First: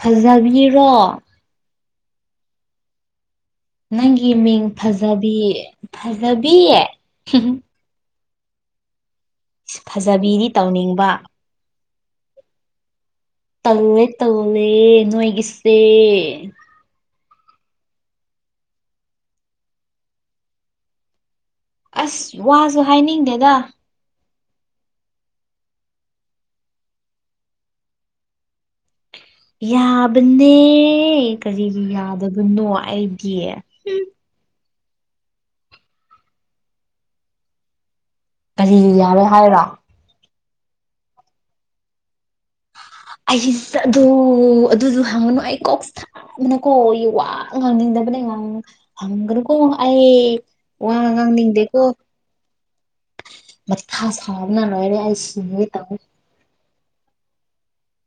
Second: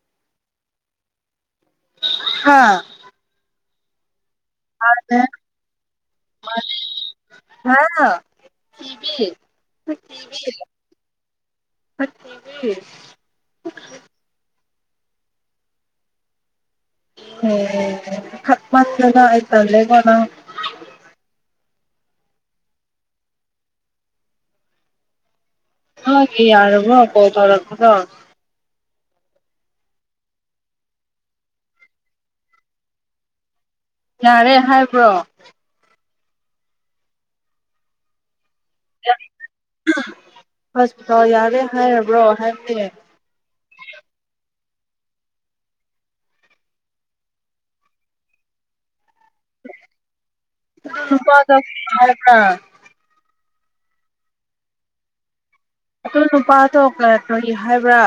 ꯐꯖꯕꯤꯔꯣ ꯍꯥ ꯅꯪꯒꯤ ꯃꯤꯡ ꯐꯖꯕꯤ ꯐꯖꯕꯤ ꯍꯥꯥ [inaudible] ꯐꯖꯕꯤꯗꯤ ꯇꯧꯅꯤꯡꯕ [inaudible] ꯇꯜꯂꯣꯂꯦ ꯇꯜꯂꯣꯂꯦ ꯅꯣꯏꯒꯤꯁꯦ ꯎꯝ ꯈꯠꯃꯟꯗꯅꯥ ꯑꯩ ꯇꯜꯂꯦꯀꯣ ꯅꯪ ꯑꯁ ꯋꯥꯁꯨ ꯍꯥꯏꯅꯤꯡꯗꯦꯗ ꯍ ꯏ ꯑꯔꯝꯕ ꯀꯣ ꯊꯔ ꯈꯔ [unintelligible] [inaudible] ꯌꯥꯕꯅꯦ ꯀꯔꯤꯒꯤ ꯌꯥꯗꯕꯅꯣ ꯑꯩꯒꯤ ꯌꯥꯔꯦ ꯍꯥꯏꯕ꯭ꯔꯣ ꯀꯔꯤꯒꯤ ꯌꯥꯔꯣꯏ ꯍꯥꯏꯔꯣ ꯍꯣꯁꯄꯤꯇꯥꯜ ꯌꯥꯔꯦ ꯍꯥꯏꯔꯕ꯭ꯔꯣ ꯍꯥꯏꯕꯅꯦ ꯑꯩꯁ-ꯑꯗꯨ ꯑꯗꯨꯁꯨ ꯍꯪꯒꯅꯨ ꯑꯩ ꯀꯣꯛꯁꯥ ꯑꯩꯅꯀꯣ ꯋꯥ ꯉꯥꯡꯅꯤꯡꯗꯕꯅꯦ- ꯉꯪ- ꯍꯪꯒꯅꯨ ꯑꯣ ꯑꯩ ꯋꯥ ꯑꯗꯨ ꯅꯨꯄꯥꯗꯣ ꯉꯅꯤꯡꯗꯦꯀꯣ ꯍꯥꯏꯕ꯭ꯔꯥ ꯃꯊꯥ ꯁꯥꯕꯅ ꯂꯣꯏꯔꯦ ꯑꯩ ꯁꯤꯒꯦ ꯇꯧꯋꯦ ꯑꯗꯨ ꯅꯨꯄꯥꯗꯣ ꯀꯔꯤ ꯍꯥꯏꯕ꯭ꯔꯥ?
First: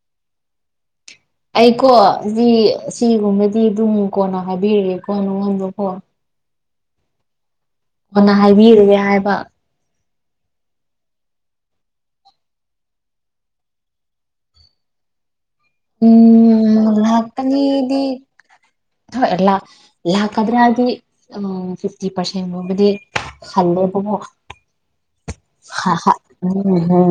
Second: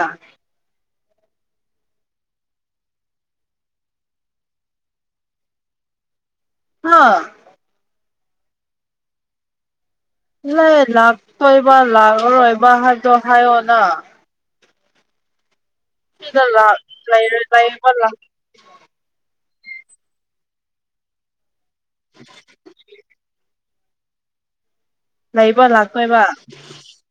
ꯑꯩꯀꯣ ꯁꯤ ꯁꯤꯒꯨꯝꯕꯗꯤ ꯑꯗꯨꯨꯡꯉꯨ ꯀꯣꯟꯅ ꯍꯥꯏꯕꯤꯔꯛꯑꯦꯀꯣ ꯅꯉꯣꯟꯗ ꯀ‌ꯣ ꯍꯥ ꯑꯣꯅ ꯍꯥꯏꯕꯤꯔꯨꯔꯦ ꯍꯥꯏꯕ ꯅꯣꯏ ꯂꯥꯛꯇꯣꯏꯕ ꯂꯥꯛꯑꯔꯣꯏꯕ ꯍꯥꯏꯕꯗꯣ ꯍꯥꯏꯌꯣꯅ꯫ ꯁꯤꯗ ꯂꯛ ꯂꯛ ꯑꯅꯤꯗꯤ ꯊꯣ ꯂꯥ-ꯂꯛꯀꯗꯔꯥꯗꯤ ꯎꯝ ꯐꯤꯐꯇꯤ ꯄꯥꯔꯁꯦꯟ ꯒꯨꯝꯕꯗꯤ ꯈꯜꯂꯦ ꯕꯀꯣ ꯂꯩꯕ ꯍꯥꯍꯥ ꯂꯥꯛꯇꯣꯏꯕ ꯎꯝ ꯎ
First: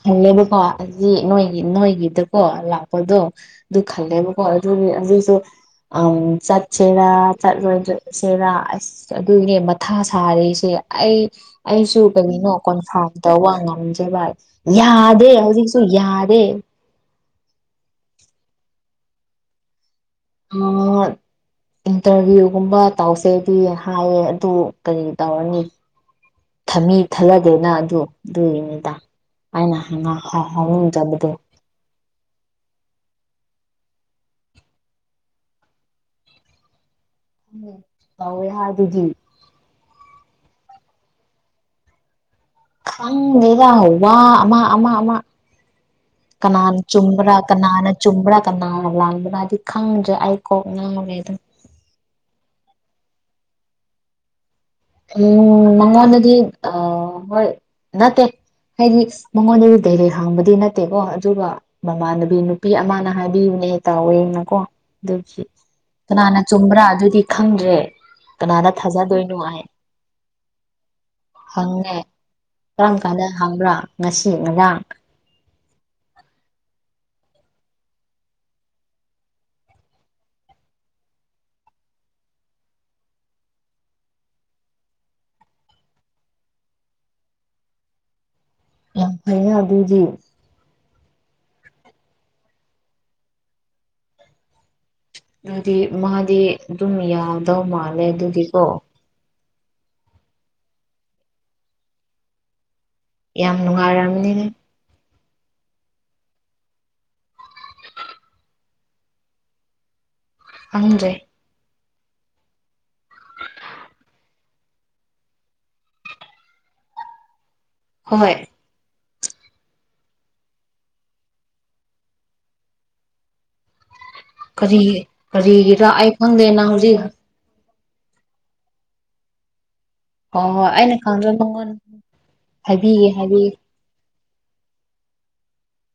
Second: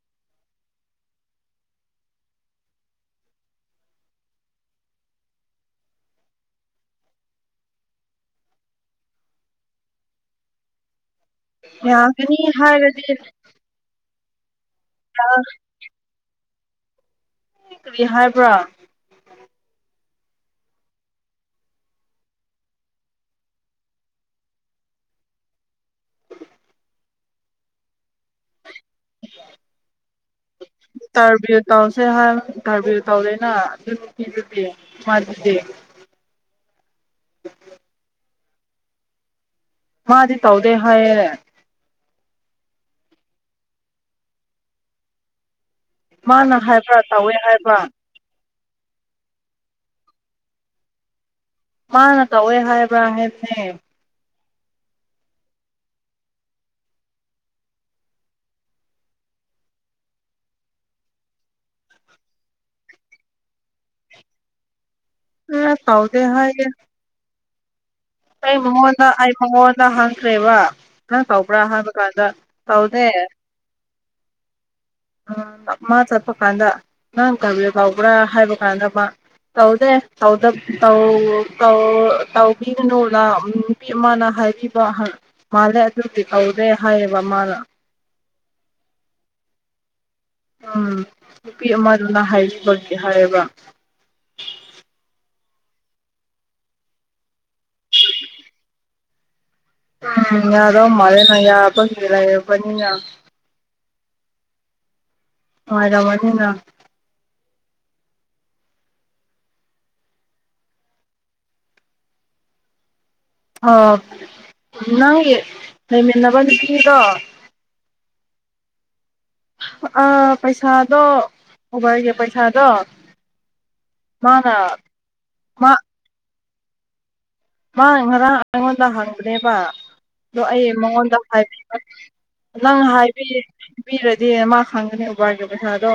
ꯈꯜꯉꯦꯕꯀꯣ ꯑꯁꯤ ꯅꯣꯏꯒꯤ ꯅꯣꯏꯒꯤꯗꯀꯣ ꯂꯥꯛꯄꯗꯣ ꯑꯗꯨ ꯈꯜꯂꯦꯕꯀꯣ ꯑꯗꯨꯅꯤ ꯑꯗꯨꯁꯨ ꯑ ꯆꯠꯁꯤꯔ ꯆꯠꯂꯣ ꯁꯦꯔꯥ ꯑꯁ ꯑꯗꯨꯏꯅꯦ ꯃꯊꯥ ꯁꯥꯔꯦ ꯑꯩ ꯑꯩꯁꯨ ꯌꯥꯒꯅꯤ ꯀꯔꯤꯅꯣ ꯍꯥꯏꯔꯗꯤ ꯑꯋꯥ ꯉꯝꯖꯦꯕꯥ ꯌꯥꯗꯦ ꯍꯧꯖꯤꯛꯁꯨ ꯌꯥꯗꯦ ꯀꯔꯤ ꯍꯥꯏꯕ꯭ꯔꯥ ꯍꯣꯢ ꯏꯟꯇꯔꯚ꯭ꯌꯨ ꯒꯨꯝꯕ ꯇꯧꯁꯦꯗꯤ ꯍꯥꯏꯌꯦ ꯑꯗꯨ ꯀꯔꯤ ꯇꯧꯔꯅꯤ [unintelligible] ꯑꯗꯨꯒꯤꯄꯤꯗ ꯑꯩꯅ ꯍꯥꯟꯅ ꯍꯔꯥꯎꯖꯕꯗꯣ [unintelligible] ꯇꯧꯋꯦ ꯍꯥꯢꯗꯨꯗꯤ ꯃꯥꯗꯤ ꯇꯧꯗꯦ ꯍꯥꯏꯌꯦ ꯈꯪꯗꯦꯗ ꯋꯥ ꯑꯃ ꯑꯃ ꯑꯃ ꯃꯥꯅ ꯀꯅꯥꯅ ꯍꯥꯏꯕ꯭ꯔꯥ ꯇꯧꯋꯦ ꯆꯨꯝꯕ꯭ꯔꯥ ꯍꯥꯏꯕ꯭ꯔꯥ ꯀꯅꯥꯅ ꯆꯨꯝꯕ꯭ꯔꯥ ꯀꯅꯅꯥ ꯂꯥꯟꯕ꯭ꯔꯥꯗꯤ ꯈꯪꯗꯔ‌ꯦ ꯑꯩ ꯀꯣꯛ ꯉꯥꯎꯔꯦꯗ ꯃꯥꯅ ꯇꯧꯋꯦ ꯍꯥꯏꯕ ꯍꯥꯏꯕꯅꯦ ꯎꯝ ꯃꯉꯣꯟꯗꯗꯤ ꯑ ꯍꯣꯏ ꯅꯠꯇꯦ ꯍꯥꯏꯗꯤ ꯃꯉꯣꯟꯗꯗꯤ ꯗꯥꯏꯔꯦꯛ ꯍꯪꯕꯗꯤ ꯅꯠꯇꯦꯀꯣ ꯑꯗꯨꯒ ꯃꯃꯥꯟꯅꯕꯤ ꯅꯨꯄꯤ ꯑꯃꯅ ꯍꯥꯏꯕꯤꯕꯅꯦ ꯇꯥꯎꯋꯦꯅꯀꯣ ꯑꯗꯨꯒꯤ ꯑꯦ ꯇꯧꯗꯦ ꯀꯅꯥꯅ ꯍꯥꯏꯌꯦ ꯆꯨꯝꯕ꯭ꯔꯥ ꯑꯗꯨꯗꯤ ꯈꯪꯗ꯭ꯔꯦ ꯑꯩ ꯀꯅꯥꯗ ꯃꯉꯣꯟꯗ ꯑꯩ ꯊꯥꯖꯗꯣꯏꯅꯣ ꯃꯉꯣꯟꯗ ꯍꯪꯈ꯭ꯔꯦꯕ ꯅꯪ ꯇꯧꯕ꯭ꯔꯥ ꯍꯥꯏꯕ ꯀꯥꯟꯗ ꯇꯧꯗꯦ ꯈꯪꯕ꯭ꯔꯥ ꯉꯁꯤ ꯉꯔꯥꯡ ꯎꯝ ꯃꯥ ꯆꯠꯄ ꯀꯥꯟꯗ ꯅꯪ ꯏꯟꯇꯔꯚ꯭ꯌꯨ ꯇꯧꯕ꯭ꯔꯥ ꯍꯥꯏꯕ ꯀꯥꯟꯗ ꯃꯥ ꯇꯧꯗꯦ ꯇꯧꯗ ꯇꯧ ꯇꯧ ꯇꯧꯕꯤꯒꯅꯨꯅ ꯎꯝ ꯅꯨꯄꯤ ꯑꯃꯅ ꯍꯥꯏꯕꯤꯕ ꯃꯥꯜꯂꯦ ꯑꯗꯨꯗꯤ ꯇꯧꯗꯦ ꯍꯥꯏꯌꯦꯕ ꯃꯥꯅ ꯌꯥꯝ ꯐꯩꯅ ꯑꯗꯨꯗꯤ ꯎꯝ ꯅꯨꯄꯤ ꯑꯃꯗꯨꯅ ꯍꯥꯏꯕꯤꯕꯒꯤ ꯍꯥꯏꯌꯦꯕ ꯗꯨꯗꯤ ꯃꯥꯗꯤ ꯑꯗꯨꯝ ꯌꯥꯎꯗꯧ ꯃꯥꯜꯂꯦ ꯑꯗꯨꯗꯤꯀꯣ ꯎꯝ ꯌꯥꯗꯧ ꯃꯥꯜꯂꯦ ꯌꯥꯕꯒꯤ [unintelligible] ꯌꯥꯝ ꯅꯨꯡꯉꯥꯏꯔꯝꯅꯤ ꯅꯨꯡꯉꯥꯏꯔꯝꯃꯥꯅꯤꯅ ꯈꯪꯗ꯭ꯔꯦ ꯍꯥ ꯅꯪꯒꯤ ꯂꯩꯃꯤꯟꯅꯕ ꯅꯨꯄꯤꯗꯣ ꯍꯣꯍꯣꯏ ꯑꯥ ꯄꯩꯁꯥꯗꯣ ꯎꯕꯥꯔꯒꯤ ꯄꯩꯁꯥꯗꯣ ꯃꯥꯅ ꯀꯔꯤ ꯃꯥ ꯀꯔꯤꯒꯤꯔꯥ ꯑꯩ ꯈꯪꯗꯦ ꯅꯪ ꯍꯧꯖꯤꯛ ꯃꯥꯅ ꯉꯔꯥꯡ ꯑꯩꯉꯣꯟꯗ ꯍꯪꯕꯅꯦꯕ ꯑꯗꯣ ꯍꯣꯏ ꯍꯣꯏ ꯑꯩ ꯑꯩꯅ ꯃꯉꯣꯟꯗ ꯈꯪꯗ꯭ꯔ ꯃꯉꯣꯟ ꯍꯥꯏꯕꯤꯕ ꯅꯪ ꯍꯥꯏꯕꯤꯒꯦ ꯍꯥꯏꯕꯤ ꯍꯥꯏꯕꯤꯒꯦ ꯕꯤꯔꯗꯤ ꯃꯥ ꯈꯪꯒꯅꯤ ꯎꯕ꯭ꯔꯒꯤ ꯄꯥꯏꯁꯥꯗꯣ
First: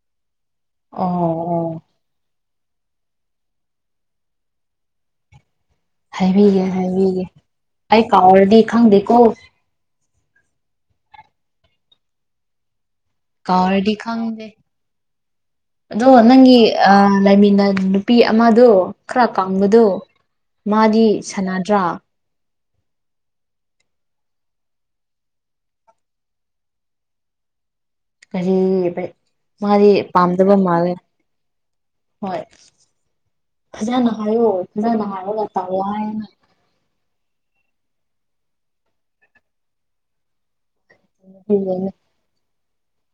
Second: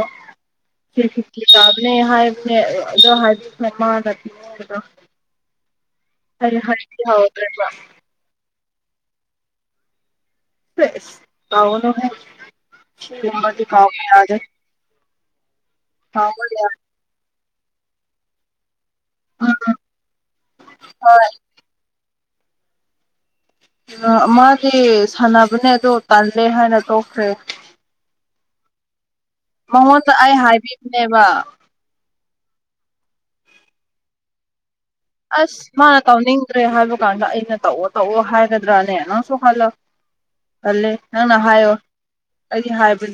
ꯊ꯭ꯔꯤ ꯑꯣ ꯐꯤꯐꯇꯤ ꯑꯣ ꯇꯥꯕ ꯅꯦ ꯍꯥꯏꯕꯅꯦ ꯑꯗꯣ ꯍꯥꯏꯕꯤꯈ꯭ꯔꯣ ꯃꯥꯅ ꯄꯤꯅꯤꯡꯕꯗꯣ ꯑꯩ ꯍꯥꯏꯕꯤꯒꯦ ꯍꯥꯏꯕꯤ ꯍꯥꯏꯕꯤꯒꯦ ꯍꯧꯗ꯭ꯔꯦꯕ ꯑꯩ ꯀꯥꯎꯔꯗꯤ ꯈꯪꯗꯦꯀꯣ꯫ ꯍꯤꯁ ꯀꯥꯎꯒꯅꯨꯍꯦ ꯁꯤꯒꯨꯝꯕꯗꯤ ꯀꯥꯎꯔꯗꯤ ꯀꯥꯎꯕ ꯌꯥꯗꯦ ꯈꯪꯗꯦ ꯑꯗꯣ ꯀꯥꯎꯕ ꯅꯪꯒꯤ ꯌꯥ ꯑ ꯂꯩꯃꯤꯟꯅ ꯅꯨꯄꯤ ꯑꯃꯗꯣ ꯈ꯭ꯔꯥ ꯎꯝ ꯀꯪꯕꯗꯨ ꯃꯥꯗꯤ ꯍꯣꯏ ꯁꯥꯟꯅꯗ꯭ꯔꯥ ꯃꯥꯗꯤ ꯁꯥꯟꯅꯕꯅꯦ ꯑꯣ ꯇꯜꯂꯦ ꯍꯥꯏꯅ ꯇꯣꯛꯈ꯭ꯔꯦ ꯀꯔꯤ ꯃꯥꯗꯤ ꯃꯉꯣꯟꯗ ꯑꯩ ꯄꯥꯝꯗꯕ ꯃꯥꯜꯂꯦ ꯍꯥꯏꯕꯤꯕꯅꯦꯕ ꯍꯣꯏ ꯐꯖꯟꯅ ꯍꯥꯏꯌꯣ ꯐꯖꯟꯅ ꯍꯥꯏ ꯑꯁ ꯃꯥꯅ ꯇꯧꯅꯤꯡ ꯗ꯭ꯔꯦ ꯍꯥꯏꯕ ꯀꯥꯟꯗ ꯑꯩꯅ ꯇꯧꯋꯣ ꯇꯧꯋꯣ ꯍꯥꯏꯒꯗ꯭ꯔꯥꯅꯦ ꯅꯪꯁꯨ ꯈꯜꯂꯣ ꯇꯜꯂꯦ ꯅꯪꯅ ꯍꯥꯏꯌꯣ ꯑꯗꯨꯅꯦ ꯑꯩꯗꯤ ꯍꯥꯏꯕ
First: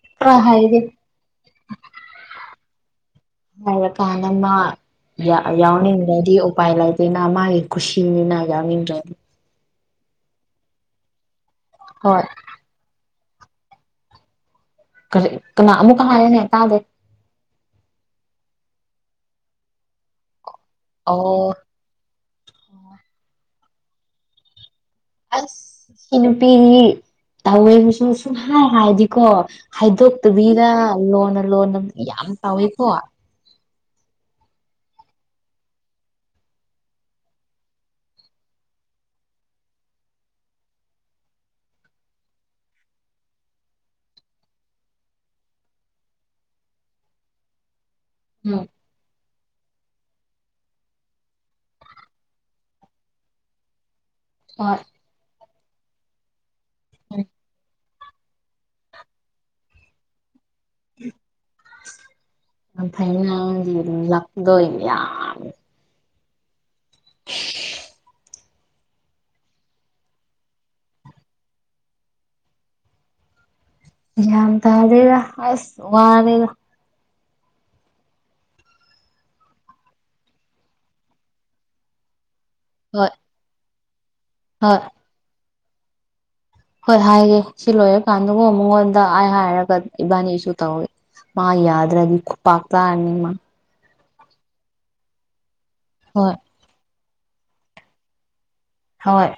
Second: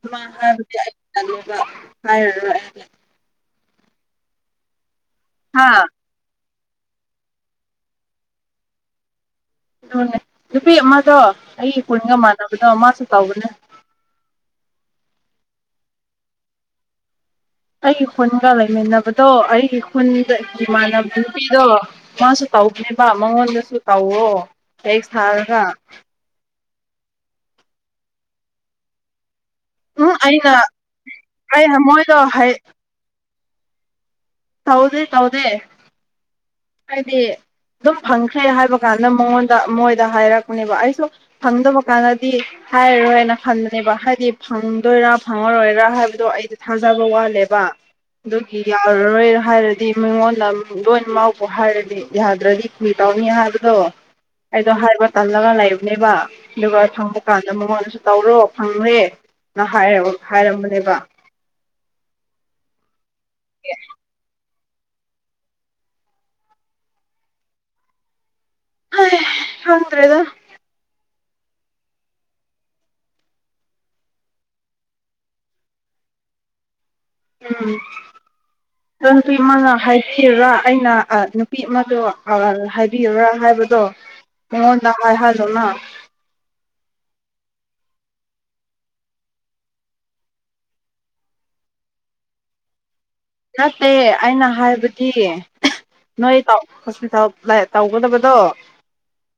ꯁꯨꯃꯥꯢ ꯈꯔ ꯍꯥꯏꯕꯗꯤ ꯍꯥꯏꯔꯗꯤ ꯑꯩ ꯇꯜꯂꯦꯕ ꯍꯥꯏꯔꯔꯣꯏ ꯑꯩꯗꯤ ꯍꯥꯏꯔ ꯀꯥꯟꯗ ꯃꯥ ꯌꯥꯎ ꯍꯥ ꯌꯥꯎꯅꯤꯡꯗꯗꯤ ꯎ ꯎꯄꯥꯏ ꯂꯩꯇꯅ ꯃꯥꯒꯤ ꯈꯨꯁꯤꯅꯤꯅ ꯌꯥꯎꯅꯤꯡꯗ꯭ꯔꯗꯤ ꯑꯗꯨꯅꯦ ꯅꯨꯄꯤ ꯑꯃꯗꯣ ꯑꯩ ꯀꯨꯟꯒ ꯍꯣꯏ ꯃꯥꯟꯅꯕꯗꯣ ꯃꯥꯁꯨ ꯇꯧꯕꯅꯦ ꯀꯅꯥ ꯑꯃꯨꯛ ꯍꯥꯏꯌꯨꯅꯦ ꯇꯥꯗꯦ ꯑꯩꯒꯤ ꯈꯨꯟꯒ ꯂꯩꯃꯤꯟꯅꯕꯗꯣ ꯑꯩꯒꯤ ꯈꯨꯟꯒ ꯏꯃꯥꯟꯅꯕ ꯑꯣ ꯅꯨꯄꯤꯗꯣ ꯃꯥꯁꯨ ꯇꯧꯅꯦꯕ ꯃꯉꯣꯟꯗꯁꯨ ꯇꯧꯔꯣ ꯇꯦꯛꯁ ꯊꯔꯒꯥ ꯑꯁ ꯁꯤ ꯅꯨꯄꯤꯗꯤ ꯇꯥꯋꯦ ꯁꯨꯝ ꯍꯥꯏ ꯍꯥꯏꯗꯤꯀꯣ ꯎꯝ ꯑꯩꯅ ꯍꯥꯏꯗꯣꯛꯇꯕꯤꯗ ꯂꯣꯟꯅ ꯂꯣꯟꯅ ꯑꯩꯅ ꯃꯣꯏꯗꯣ ꯌꯥꯝ ꯇꯧꯋꯦꯀꯣ ꯇꯧꯗꯦ ꯇꯧꯗꯦ ꯑꯩꯗꯤ ꯑꯗꯨꯝ ꯐꯪꯈ꯭ꯔꯦ ꯍꯥꯏꯕ ꯀꯥꯟꯗ ꯃꯉꯣꯟꯗ ꯃꯣꯏꯗ ꯍꯥꯏꯔꯛꯄꯅꯦꯕ ꯑꯩꯁꯨ ꯐꯪꯗꯕ ꯀꯥꯟꯗꯗꯤ ꯍꯥꯏꯔꯣꯏ ꯍꯥꯏꯅ ꯈꯟꯕꯅꯦꯕ ꯍꯥꯏꯗꯤ ꯐꯪꯗꯣꯏꯔꯥ ꯐꯪꯉꯔꯣꯏꯔꯥ ꯍꯥꯏꯕꯗꯣ ꯑꯩꯗꯤ ꯊꯥꯖꯕ ꯋꯥꯠꯂꯦꯕ꯫ ꯑꯗꯨꯒꯤ ꯎꯝ ꯌꯥꯔꯔꯣꯏ ꯍꯥꯏꯔꯗꯤ ꯃꯤꯉꯣꯟꯗ ꯂꯣꯏꯅꯃꯛ ꯍꯥꯏꯔꯗꯤ ꯌꯥꯗ꯭ꯔꯗꯤ ꯀꯔꯤ ꯇꯧꯅꯤ ꯍꯥꯏꯕꯗꯣ ꯑꯩꯗꯣ ꯍꯣꯏ ꯍꯥꯏꯕ ꯇꯜꯂꯒ ꯂꯩꯕꯅꯦꯕ ꯑꯗꯨꯒ ꯐꯪꯕ ꯀꯥꯟꯗ ꯃꯉꯣꯟꯗꯁꯨ ꯇꯧꯔꯣ ꯐꯪꯔꯦ ꯅ ꯍꯥꯏ-ꯍꯥꯏꯔꯝꯕꯅꯦꯕ ꯐꯩꯅꯒꯤ ꯂꯄꯗꯣ ꯏꯌꯥ [unintelligible] ꯍꯩ ꯈꯪꯗ꯭ꯔꯦꯗ ꯌꯥꯝ꯭ꯟ ꯇꯥꯗꯦꯗ ꯑꯁ ꯋꯥꯔꯦꯗ ꯎꯝ ꯅꯨꯄꯤ ꯑꯃꯅ ꯍꯥꯏꯕꯤꯔꯥ ꯑꯩꯅ ꯅꯨꯄꯤ ꯑꯃꯗꯣ ꯍꯣꯏ ꯍꯥꯏꯕꯤꯌꯔꯥ ꯍꯥꯏꯕꯗꯣ ꯍꯣꯏ ꯃꯉꯣꯟꯗ ꯍꯥꯏꯍꯜꯂꯨꯅ ꯍꯣꯏ ꯍꯥꯏꯒꯦ ꯁꯤ ꯂꯣꯏꯔ ꯀꯥꯟꯗꯀꯣ ꯃꯉꯣꯟꯗ ꯑꯩ ꯍꯥꯏꯔꯒ ꯏꯕꯥꯅꯤ ꯏꯁꯨ ꯇꯧꯏꯤ ꯃꯥ ꯌꯥꯗ꯭ꯔꯒ ꯈꯨꯥꯛꯇꯥꯥꯅꯤꯃ ꯅꯠꯇꯦ ꯑꯩꯅ ꯍꯥꯏꯕꯗꯤ ꯍꯣꯏ ꯅꯣꯏ ꯇꯧ ꯇꯧꯒꯗꯕꯗꯣ ꯍꯣꯏ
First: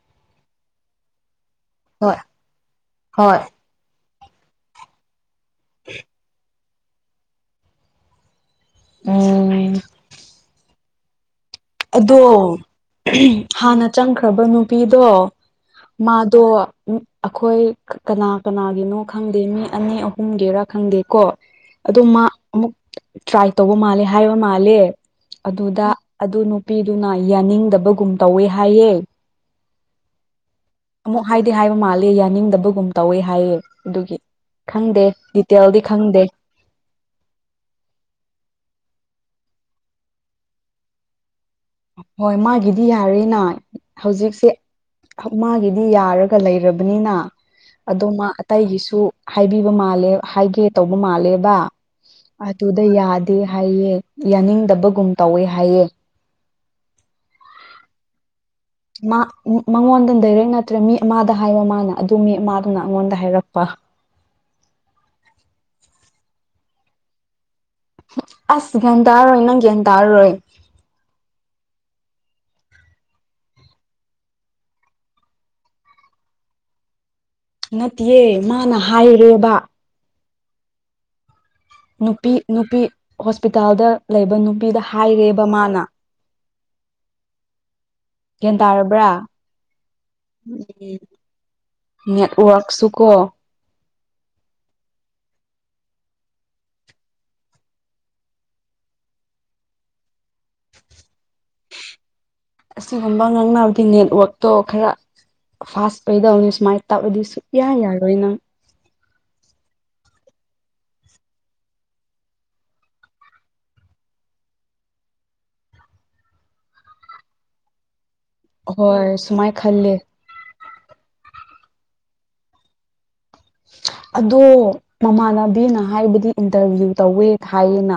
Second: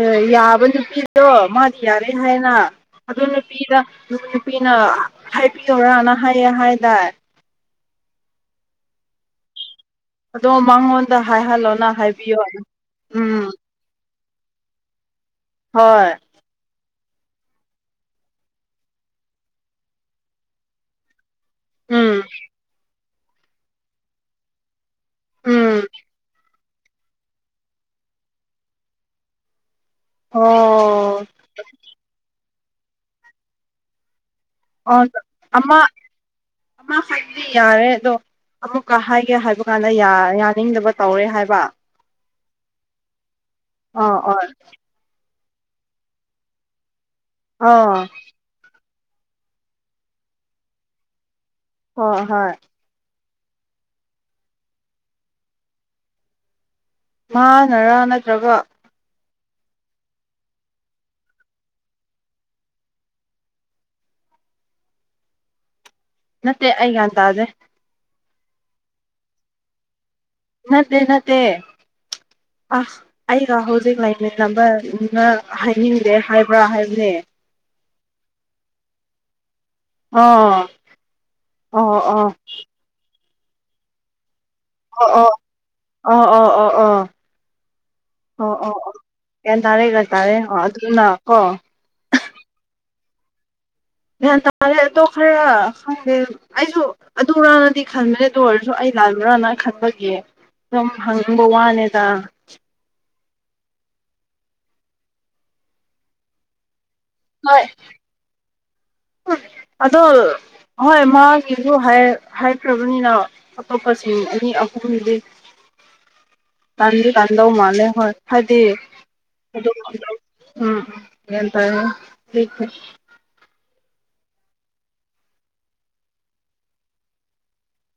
ꯑꯦ ꯌꯥꯕ ꯅꯨꯄꯤꯗꯣ ꯃꯥ ꯌꯥꯔꯦ ꯍꯣꯏ ꯍꯥꯏꯅ ꯑꯗꯨ ꯍꯣꯏ ꯅꯨꯄꯤꯗ ꯅꯨꯄꯤꯅ ꯍꯥꯏꯕꯤꯌ‌ꯣꯔꯥꯅ ꯍꯥꯏꯌꯦ ꯍꯥꯏꯗꯥꯏ ꯎꯝ ꯑꯗꯣ ꯃꯉꯣꯟꯗ ꯍꯥꯏꯍꯜꯂꯣ ꯑꯗꯣ ꯍꯅ ꯆꯪꯈ꯭ꯔꯕ ꯅꯨꯄꯤꯗꯣ ꯍꯣꯏ ꯃꯥꯗꯣ ꯑꯩꯈꯣꯏ ꯀꯅꯥ ꯀꯅꯥꯒꯤꯅꯣ ꯈꯪꯗꯦ ꯃꯤ ꯑꯅꯤ ꯑꯍꯨꯝꯒꯤꯔꯥ ꯈꯪꯗꯦ ꯀꯣ ꯑꯗꯨ ꯎꯝ ꯃꯥ ꯑꯃꯨꯛ ꯇ꯭ꯔꯥꯏ ꯇꯧꯕ ꯃꯥꯜꯂꯦ ꯍꯥꯏꯕ ꯃꯥꯜꯂꯦ ꯎꯝ ꯑꯗꯨꯗ ꯑꯗꯨ ꯅꯨꯄꯤꯗꯨꯅ ꯌꯥꯅꯤꯡꯗꯕꯒꯨꯝ ꯇꯧꯋꯦ ꯍꯥꯏꯌꯦ ꯑꯣ ꯑꯃꯨꯛ ꯍꯥꯏꯗꯤ ꯍꯥꯏꯕ ꯃꯥꯂꯦ ꯌꯥꯅꯤꯡꯗꯕꯒꯨꯝ ꯇꯧꯋꯦ ꯍꯥꯏꯌꯦ ꯑꯗꯨꯒꯤ ꯈꯪꯗꯦ ꯑꯣ ꯑꯃ ꯗꯤꯇꯦꯜꯗꯤ ꯈꯪꯗꯦ ꯑꯃ ꯍꯥꯏꯗꯤ ꯌꯥꯔꯦ ꯑꯗꯣ ꯑꯃꯨꯛꯀ ꯍꯥꯏꯒꯦ ꯍꯥꯏꯕ ꯀꯥꯟꯗ ꯌꯥꯅꯤꯡꯗꯕ ꯇꯧꯔꯦ ꯍꯥꯏꯕ ꯍꯣꯏ ꯃꯥꯒꯤꯗꯤ ꯌꯥꯔꯦꯅ ꯑꯥ ꯑꯣꯏ ꯍꯧꯖꯤꯛꯁꯦ ꯃꯥꯒꯤꯗꯤ ꯌꯥꯔꯒ ꯂꯩꯔꯕꯅꯤꯅ ꯑꯗꯣ ꯑꯥ ꯃꯥ ꯑꯩꯒꯤꯁꯨ ꯍꯥꯏꯕꯤꯕ ꯃꯥꯜꯂꯦ ꯍꯥꯏꯒꯦ ꯇꯧꯕ ꯃꯥꯜꯂꯦꯕ ꯍꯣꯏ ꯍꯣꯏ ꯑꯗꯨꯗ ꯌꯥꯗꯦ ꯍꯥꯏꯌꯦ ꯌꯥꯅꯤꯡꯗꯕꯒꯨꯝ ꯇꯧꯋꯦ ꯍꯥꯏꯌꯦ ꯃꯥꯅꯔꯥ ꯅꯠꯇ꯭ꯔꯒ ꯃꯉꯣꯟꯗ ꯗꯔꯦꯛ ꯅꯠꯇ꯭ꯔꯦ ꯃꯤ ꯑꯃꯗ ꯍꯥꯏꯕ ꯃꯥꯅ ꯑꯗꯨ ꯃꯤ ꯑꯃꯗꯨꯅ ꯑꯩꯉꯣꯟꯗ ꯍꯥꯏꯔꯛꯄ ꯅꯠꯇꯦ ꯑꯩꯒꯌꯥꯟ ꯇꯥꯗ‌ꯦ ꯑꯁ ꯒ꯭ꯌꯥꯟ ꯇꯥꯔꯣꯏ ꯅꯪ ꯒ꯭ꯌꯥꯟ ꯇꯥꯔꯔꯣꯏ ꯅꯠꯇꯦ ꯅꯠꯇꯦ ꯑ ꯑꯩꯒ ꯍꯧꯖꯤꯛ ꯂꯥꯏꯃꯤꯟꯅꯕ ꯗꯨꯅ ꯍꯥꯏꯅꯤꯡꯗꯦ ꯍꯥꯏꯕ꯭ꯔꯥ ꯍꯥꯏꯕꯅꯦ ꯅꯠꯇꯤꯌꯦ ꯃꯥꯅ ꯍꯥꯏꯔꯦꯕ ꯑꯣ ꯑꯣ ꯑꯣ ꯅꯨꯄꯤ ꯅꯨꯄꯤ ꯍꯣꯁꯄꯤꯇꯥꯜꯗ ꯂꯩꯕ ꯅꯨꯄꯤꯗ ꯑꯣ ꯍꯥꯏꯔꯦꯕ ꯃꯥꯅ ꯑꯣ ꯑꯣ ꯑꯣ ꯑꯣ ꯑꯣ ꯒ꯭ꯌꯥꯟ ꯑꯣ ꯑꯣ ꯇꯥꯔꯕ꯭ꯔꯥ ꯒ꯭ꯌꯥꯟ ꯇꯥꯔꯦ ꯒꯌꯥꯟ ꯇꯥꯔꯦ ꯑꯣ ꯑꯗꯨꯝꯅ ꯀꯣ ꯅꯦꯠꯋꯥꯔꯛꯁꯨ ꯀꯣ ꯒ꯭ꯌꯥꯟ ꯇꯥꯔꯦ ꯑꯗꯣ ꯈꯔ ꯈꯪꯗꯦ ꯑꯩꯖꯨ ꯑꯗꯨꯔꯥꯅꯗꯤ ꯈꯟꯕꯅꯦ ꯑꯗꯨ ꯑꯣꯏꯔꯁꯨ ꯑꯩ ꯂꯥꯟꯕ꯭ꯔꯥꯅ ꯈꯟꯕꯒꯤ ꯁꯨꯝ ꯍꯪꯅꯤꯡꯕ ꯋꯥꯅꯤꯗ ꯑꯁꯤꯒꯨꯝꯕ ꯉꯥꯡꯅꯕꯗꯤ ꯅꯦꯠꯋꯥꯛꯇꯣ ꯈꯔ ꯐꯥꯁ ꯄꯩꯗꯧꯅꯤ ꯁꯨꯃꯥꯏ ꯇꯥꯞꯑꯗꯤ ꯍꯣꯏ ꯁꯨꯡꯌꯥ ꯌꯥꯔꯣꯏ ꯅꯪ ꯑꯗꯣ ꯍꯣꯏ ꯃꯥꯒꯤꯁꯨ ꯍꯥꯏ ꯍꯥꯢꯈ꯭ꯔꯕꯅꯤꯅ ꯑꯇꯣꯞꯄꯁꯤꯡ ꯑꯅꯤ ꯑꯍꯨꯝꯒꯤꯗꯤ ꯇꯟꯗꯤ ꯇꯟꯗꯧ ꯃꯥꯜꯂꯦ ꯍꯣꯏ ꯍꯥꯏꯗꯤ ꯍꯣꯏ ꯁꯨꯃꯥꯏꯅ ꯈꯜꯂꯦ ꯎꯝ ꯎꯝ [unintelligible] ꯑꯗꯣ ꯃꯃꯥꯟꯅꯕꯤꯅ ꯍꯥꯏꯕꯗꯤ ꯏꯟꯇꯔꯚ꯭ꯌꯨ ꯇꯧꯋꯦ ꯍꯥꯏꯌꯦꯅ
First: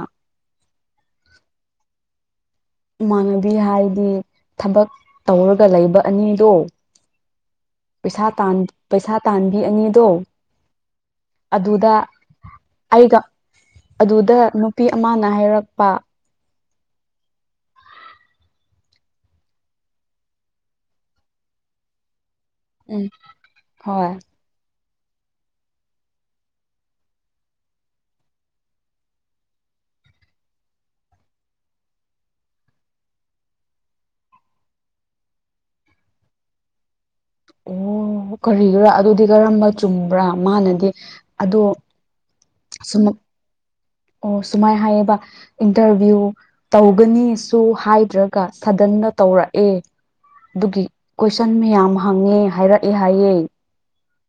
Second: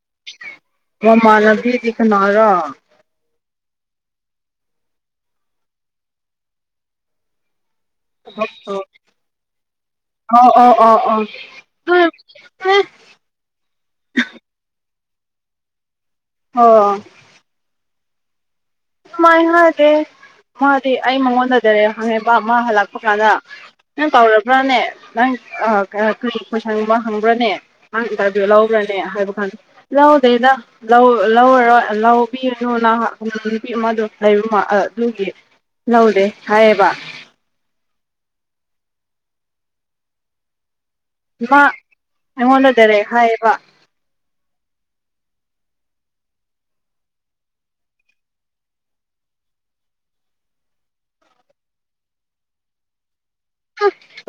ꯃꯃꯥꯟꯅꯕꯤꯗꯤ ꯀꯅꯥꯔꯥ? ꯏꯃꯥꯟꯅꯕꯤ ꯍꯥꯏꯗꯤ ꯊꯕꯛ ꯇꯧꯔꯒ ꯂꯩꯕ ꯑꯅꯤꯗꯣ ꯄꯩꯁꯥ ꯇꯥꯟ ꯑꯣ ꯄꯩꯁꯥ ꯇꯥꯟꯕꯤ ꯑꯅꯤꯗꯣ ꯑꯣ ꯑꯣ ꯑꯣ ꯑꯗꯨꯗ ꯑꯩꯒ ꯑꯗꯨꯗ ꯅꯨꯄꯤ ꯑꯃꯅ ꯍꯥꯏꯔꯛꯄ [unintelligible] [unintelligible] ꯃꯥꯗꯤ ꯑꯩ ꯃꯉꯣꯟꯗ ꯗ꯭ꯔꯦ ꯈꯪꯉꯦꯕ ꯃꯥ ꯍꯜꯂꯛꯄ ꯎꯝ ꯀꯥꯟꯗ ꯍꯣꯏ ꯅꯪ ꯀꯥꯎꯔ ꯕ꯭ꯔꯥꯅꯦ ꯅꯪ ꯀꯔꯤ ꯀꯣꯏꯁꯟꯒꯨꯝꯕ ꯍꯪꯕ꯭ꯔꯥꯅꯦ ꯃꯥꯅ ꯢꯟꯇꯔꯚ꯭ꯌꯨ ꯂꯧꯕ꯭ꯔꯥꯅꯦ ꯍꯥꯏꯕ ꯀꯥꯟꯗ ꯂꯧꯗꯦꯅ ꯂꯧ ꯂꯧꯔꯔꯣꯏ ꯂꯧꯕꯤꯔꯅꯨꯅ ꯎꯝ ꯅꯨꯄꯤ ꯑꯃꯗꯣ ꯂꯩ ꯃꯥ ꯑꯗꯨꯒꯤ ꯂꯧꯗꯦ ꯍꯥꯏꯌꯦꯕ ꯑꯣ ꯀꯔꯤꯒꯤꯔꯥ ꯑꯗꯨꯗꯤ ꯀꯔꯝꯕ ꯆꯨꯝꯕ꯭ꯔꯥ ꯃꯥꯅꯗꯤ ꯏꯃꯥ ꯑꯗꯣ ꯑꯩꯉꯣꯟꯗ ꯁꯨꯝ ꯗꯥꯏꯔꯦꯛ ꯍꯥꯏꯌꯦꯕ ꯑꯣ ꯁꯨꯃꯥꯢ ꯍꯥꯏꯌꯦꯕ ꯏꯟꯇꯔꯚ꯬ꯌꯨ ꯇꯧꯒꯅꯤꯁꯨ ꯍꯥꯏꯗ꯭ꯔꯒ ꯁꯗꯟꯗ ꯇꯧꯔꯛꯑꯦ ꯑꯗꯨꯒꯤ ꯀꯣꯏꯁꯟ ꯃꯌꯥꯝ ꯍꯪꯉꯦ ꯍꯥꯏꯔꯛꯑꯦ ꯍꯥꯏꯌꯦ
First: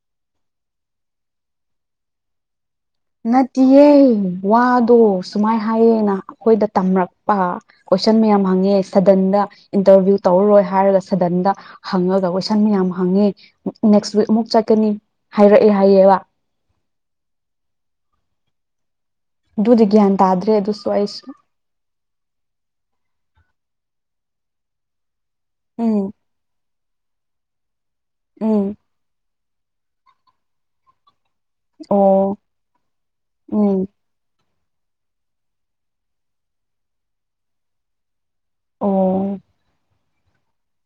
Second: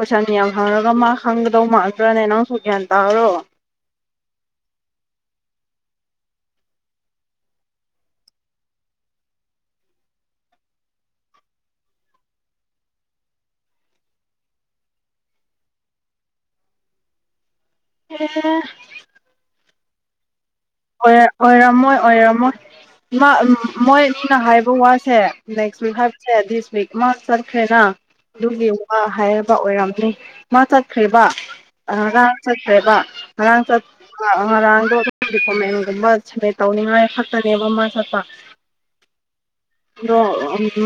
ꯀꯣꯢꯁꯟ ꯌꯥꯝ ꯍꯪꯉꯒ ꯃꯥ ꯈꯪꯒꯗꯧ ꯃꯥꯥꯟꯕ꯭ꯔꯥꯅꯦ ꯅꯪꯁꯨ ꯒ꯭ꯌꯥꯟ ꯇꯥꯔꯣ ꯅꯠꯇꯤꯌꯦ ꯋꯥꯗꯣ ꯁꯨꯃꯥꯏ ꯍꯥꯏꯌꯦꯅ ꯑꯩꯈꯣꯏꯗ ꯇꯝꯔꯛꯄ ꯀꯣꯏꯁꯟ ꯃꯌꯥꯝ ꯍꯪꯉꯦ ꯁꯗꯟꯗ ꯏꯟꯇꯔꯚ꯭ꯌꯨ ꯇꯧꯔꯔꯣꯏ ꯍꯥꯏꯔꯒ ꯁꯗꯟꯗ ꯍꯪꯉꯒ ꯀꯣꯏꯁꯟ ꯃꯌꯥꯝ ꯍꯪꯉꯦ ꯅꯦꯛꯁ ꯋꯤꯛ ꯑꯃꯨꯛ ꯆꯠꯀꯅꯤ ꯍꯥꯏꯔꯛꯑꯦ ꯍꯥꯏꯌꯦꯕ [unintelligible] ꯑꯗꯨꯗꯤ ꯒꯤꯌꯥꯟ ꯇꯗ꯭ꯔꯦ ꯑꯗꯨꯁ ꯑꯣꯏ ꯑꯣꯢꯔꯝꯃꯣꯏ ꯑꯣꯏꯔꯝꯃꯣꯏ ꯃꯥ ꯃꯣꯏꯅ ꯑꯅꯤꯅ ꯍꯥꯏꯕ ꯋꯥꯁꯦ ꯅꯦꯛꯁ ꯋꯤꯛ ꯎꯝ ꯍꯥꯏꯕꯁꯦ ꯗꯤꯁ ꯋꯤꯛ ꯑꯃ ꯆꯠꯈ꯭ꯔꯦꯅ ꯎꯝ ꯃꯥ ꯍꯥꯏꯌꯦꯕ ꯑꯣꯏꯔꯝꯅꯤ ꯃꯥ ꯆꯠꯈ꯭ꯔꯤꯕ ꯍꯔꯥꯡ ꯑꯣ ꯆꯠꯈ꯭ꯔꯦꯕ ꯍꯔꯥꯡ ꯆꯠ ꯎꯝ ꯉꯔꯥꯡꯗꯣ ꯑꯗꯨꯝ ꯗꯣꯀꯨꯃꯦꯟꯒꯨꯝꯕ ꯁꯃꯤꯠ ꯇꯧꯅꯤꯡꯉꯥꯏ ꯈꯛꯇꯅꯦꯕ ꯃꯥ ꯆꯠꯄ ꯑꯣ ꯑꯗꯣ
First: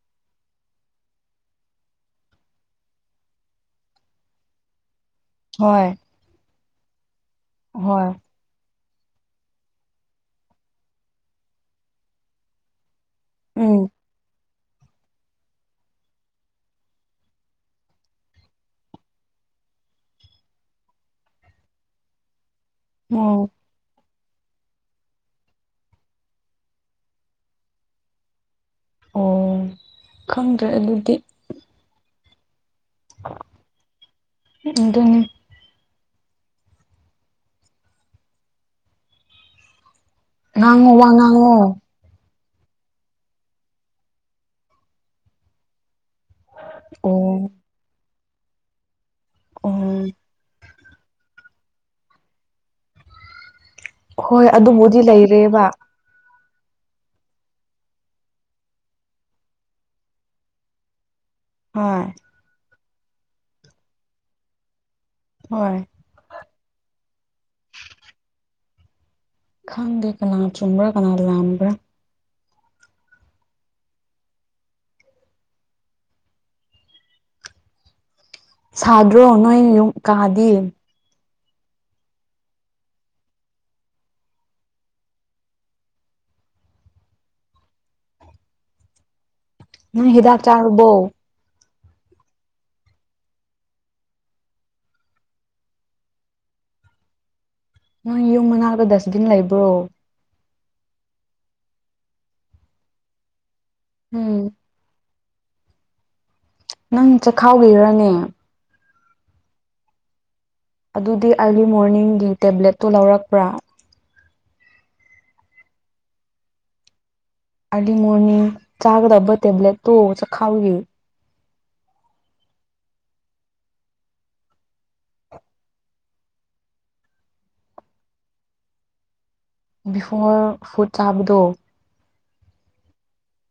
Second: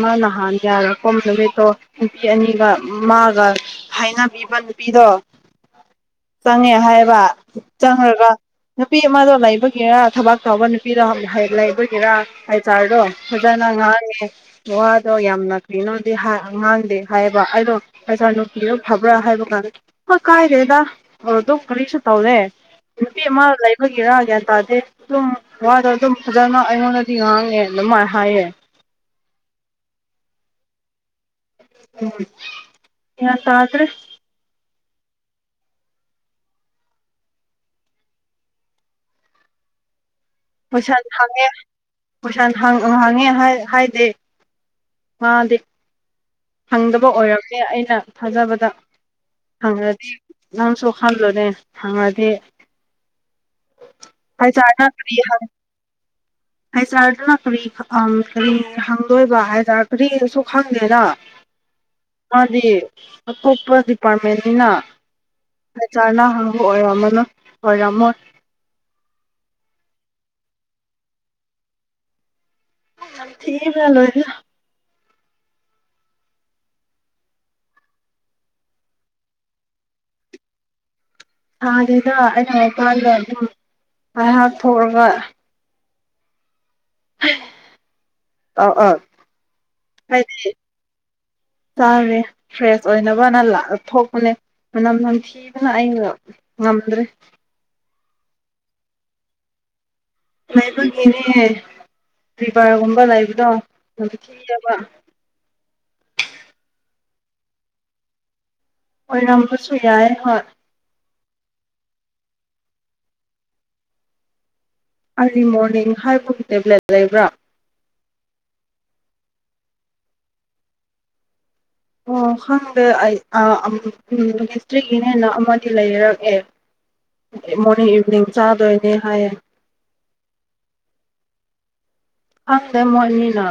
ꯃꯥ ꯅꯍꯥꯟ ꯌꯥꯔꯛꯄ ꯅꯨꯃꯤꯠꯇꯣ ꯅꯨꯄꯤ ꯑꯅꯤꯒ ꯃꯥꯒ ꯍꯥꯏꯅꯕꯤꯕ ꯅꯨꯄꯤꯗꯣ ꯍꯣꯏ ꯆꯪꯉꯦ ꯍꯥꯏꯌꯧꯕ ꯍꯣꯏ ꯆꯪꯔꯒ ꯅꯨꯄꯤ ꯑꯃꯗꯣ ꯂꯩꯕꯒꯤꯔꯥ ꯊꯕꯥꯛ ꯇꯧꯕ ꯅꯨꯄꯤꯗꯣ ꯂꯩꯕꯒꯤꯔꯥ ꯍꯩꯁ ꯑꯥꯔꯗꯣ ꯐꯗꯅ ꯎꯝ ꯉꯥꯡꯉꯦ ꯋꯥꯗꯣ ꯌꯥꯝꯅ ꯀꯩꯅꯣꯗꯤ ꯉꯥꯡꯗꯦ ꯍꯥꯏꯌꯦꯕ ꯑꯗꯣ ꯄꯩꯁꯥ ꯅꯨꯡꯄꯤꯅ ꯐꯕ꯭ꯔꯥ ꯍꯥꯏꯕ ꯀꯥꯟꯗ ꯍꯣꯏ ꯀꯥꯏꯔꯦꯗ ꯑꯗꯨꯝ ꯀꯔꯤꯁꯨ ꯇꯧꯔꯦ ꯏꯄꯤꯦꯃ ꯑꯣ ꯂꯩ ꯑꯩꯈꯣꯏꯒꯤꯔꯥ ꯒ꯭ꯌꯥꯟ ꯇꯥꯗꯦ ꯑꯗꯨꯝ ꯋꯥꯗꯣ ꯑꯗꯨꯝ ꯐꯖꯅ ꯑꯩꯉꯣꯟꯗꯗꯤ ꯉꯥꯡꯉꯦ ꯑꯗꯨꯃꯥꯏꯅ ꯍꯥꯏꯌꯦ ꯑꯣ ꯈꯪꯗ꯭ꯔꯦ ꯑꯗꯨꯗꯤ ꯎꯝ ꯌꯦ ꯇꯗ꯭ꯔꯦ ꯑꯗꯨ ꯑꯗꯨꯅꯤ ꯉꯥꯡꯉꯣ ꯄꯩꯁꯜ ꯋꯥ ꯐꯪꯉꯦ ꯉꯥꯡꯉꯣ ꯄꯩꯁꯥ ꯍꯥꯡꯉꯦ ꯍꯥꯏꯗꯦ ꯃꯥꯗꯦ ꯐꯪꯗꯕ ꯑꯣ ꯑꯣꯏꯔꯛꯀꯦ ꯑꯩꯅ ꯊꯥꯖꯕꯗ ꯑꯣ ꯍꯪꯉꯗꯤ ꯅꯪꯁꯨ ꯈꯜꯂꯨꯨꯔꯦ ꯍꯪꯉꯗꯤ ꯍꯣꯏ ꯍꯥꯏꯆꯥꯔꯅ ꯑꯗꯨꯕꯨꯗꯤ ꯂꯩꯔꯦꯕ ꯑꯩꯖꯥꯔꯗꯨꯅ ꯀꯔꯤ ꯀꯔꯤ ꯍꯪꯗꯣꯏꯕ ꯍꯥꯏꯇꯥꯔ ꯀꯔꯤꯁꯨ ꯈꯪꯗꯦꯔ ꯍ ꯍꯣꯏ ꯃꯥꯗꯤ ꯑꯇꯣꯞꯄ ꯗꯤꯄꯥꯔꯠꯃꯦꯟꯅꯤꯅ ꯍꯣꯏ ꯆꯔꯅ ꯍꯪꯕ ꯑꯣꯢꯔꯝꯃꯅꯨ ꯑꯣꯢꯔꯝꯃꯣꯢ ꯈꯪꯗꯦ ꯀꯅꯥ ꯆꯨꯝꯕ꯭ꯔꯥ ꯀꯅꯥ ꯂꯥꯟꯕ꯭ꯔꯥ ꯊ ꯐ ꯂꯣꯏ ꯁꯥꯗ꯭ꯔꯣ ꯅꯣꯏ ꯌꯨꯝ ꯀꯥꯗꯤ ꯊꯥꯗꯦꯗ ꯑꯩꯅ ꯃꯄꯥꯟꯗ ꯑꯗꯨꯝ ꯉꯥꯏꯍꯥꯛ ꯊꯣꯛꯑꯒ ꯑ ꯑꯥ ꯅꯣꯏ ꯍꯤꯗꯥꯥꯛ ꯆꯥꯔꯕꯣ ꯆꯥꯔꯦ ꯐ꯭ꯔꯦꯁ ꯑꯣꯏꯅꯕꯅ ꯂꯥꯛ ꯊꯣꯛꯄꯅꯦ ꯃꯅꯝ ꯅꯝꯊꯤꯕꯅ ꯑꯩꯅ ꯉꯝꯗ꯭ꯔꯦ ꯅꯪ ꯌꯨꯝ ꯃꯅꯥꯛꯇ ꯗꯁꯕꯤꯟ ꯂꯩꯕ꯭ꯔꯣ ꯂꯩꯕꯒꯤꯅꯦ ꯔꯤꯕꯔꯒꯨꯝꯕ ꯂꯩꯕꯗꯣ ꯎꯝ ꯅꯝꯊꯤꯌꯦꯕ ꯅꯪ ꯆꯈꯥꯎꯒꯤꯔꯅꯦ ꯑꯣꯏꯔꯝꯕꯁꯨ ꯌꯥꯏ ꯍꯣꯏ ꯑꯗꯨꯗꯤ ꯑꯥꯔꯂꯤ ꯃꯣꯔꯅꯤꯡꯒꯤ ꯇꯦꯕ꯭ꯂꯦꯠꯇꯣ ꯂꯧꯔꯛꯄ꯭ꯔꯥ ꯑꯥꯔꯂꯤ ꯃꯣꯔꯅꯤꯡ ꯍꯥꯏꯕꯒꯤ ꯇꯦꯕ꯭ꯂꯦꯠ ꯂꯩꯕ꯭ꯔꯥ ꯑꯗꯤꯉꯣꯅꯦ ꯆꯥꯥꯕ ꯂꯣꯢꯕ ꯇꯦꯕ꯭ꯂꯠ ꯇꯨ ꯆꯈꯥꯎꯒꯤ ꯑꯣ ꯈꯪꯗꯦ ꯑꯩ ꯍꯤꯁꯇ꯭ꯔꯤꯒꯤꯅꯦꯟꯅ ꯑꯃꯗꯤ ꯂꯩꯔꯛꯑꯦ ꯃꯣꯔꯅꯤꯡ ꯏꯚꯤꯅꯤꯡ ꯆꯥꯗꯣꯏꯅꯦ ꯍꯥꯏꯌꯦ ꯕꯤꯐꯣꯔ ꯐꯨꯗ ꯆꯥꯕꯗꯣ ꯈꯪꯗꯦ ꯃꯣꯏ ꯑꯅꯤꯅ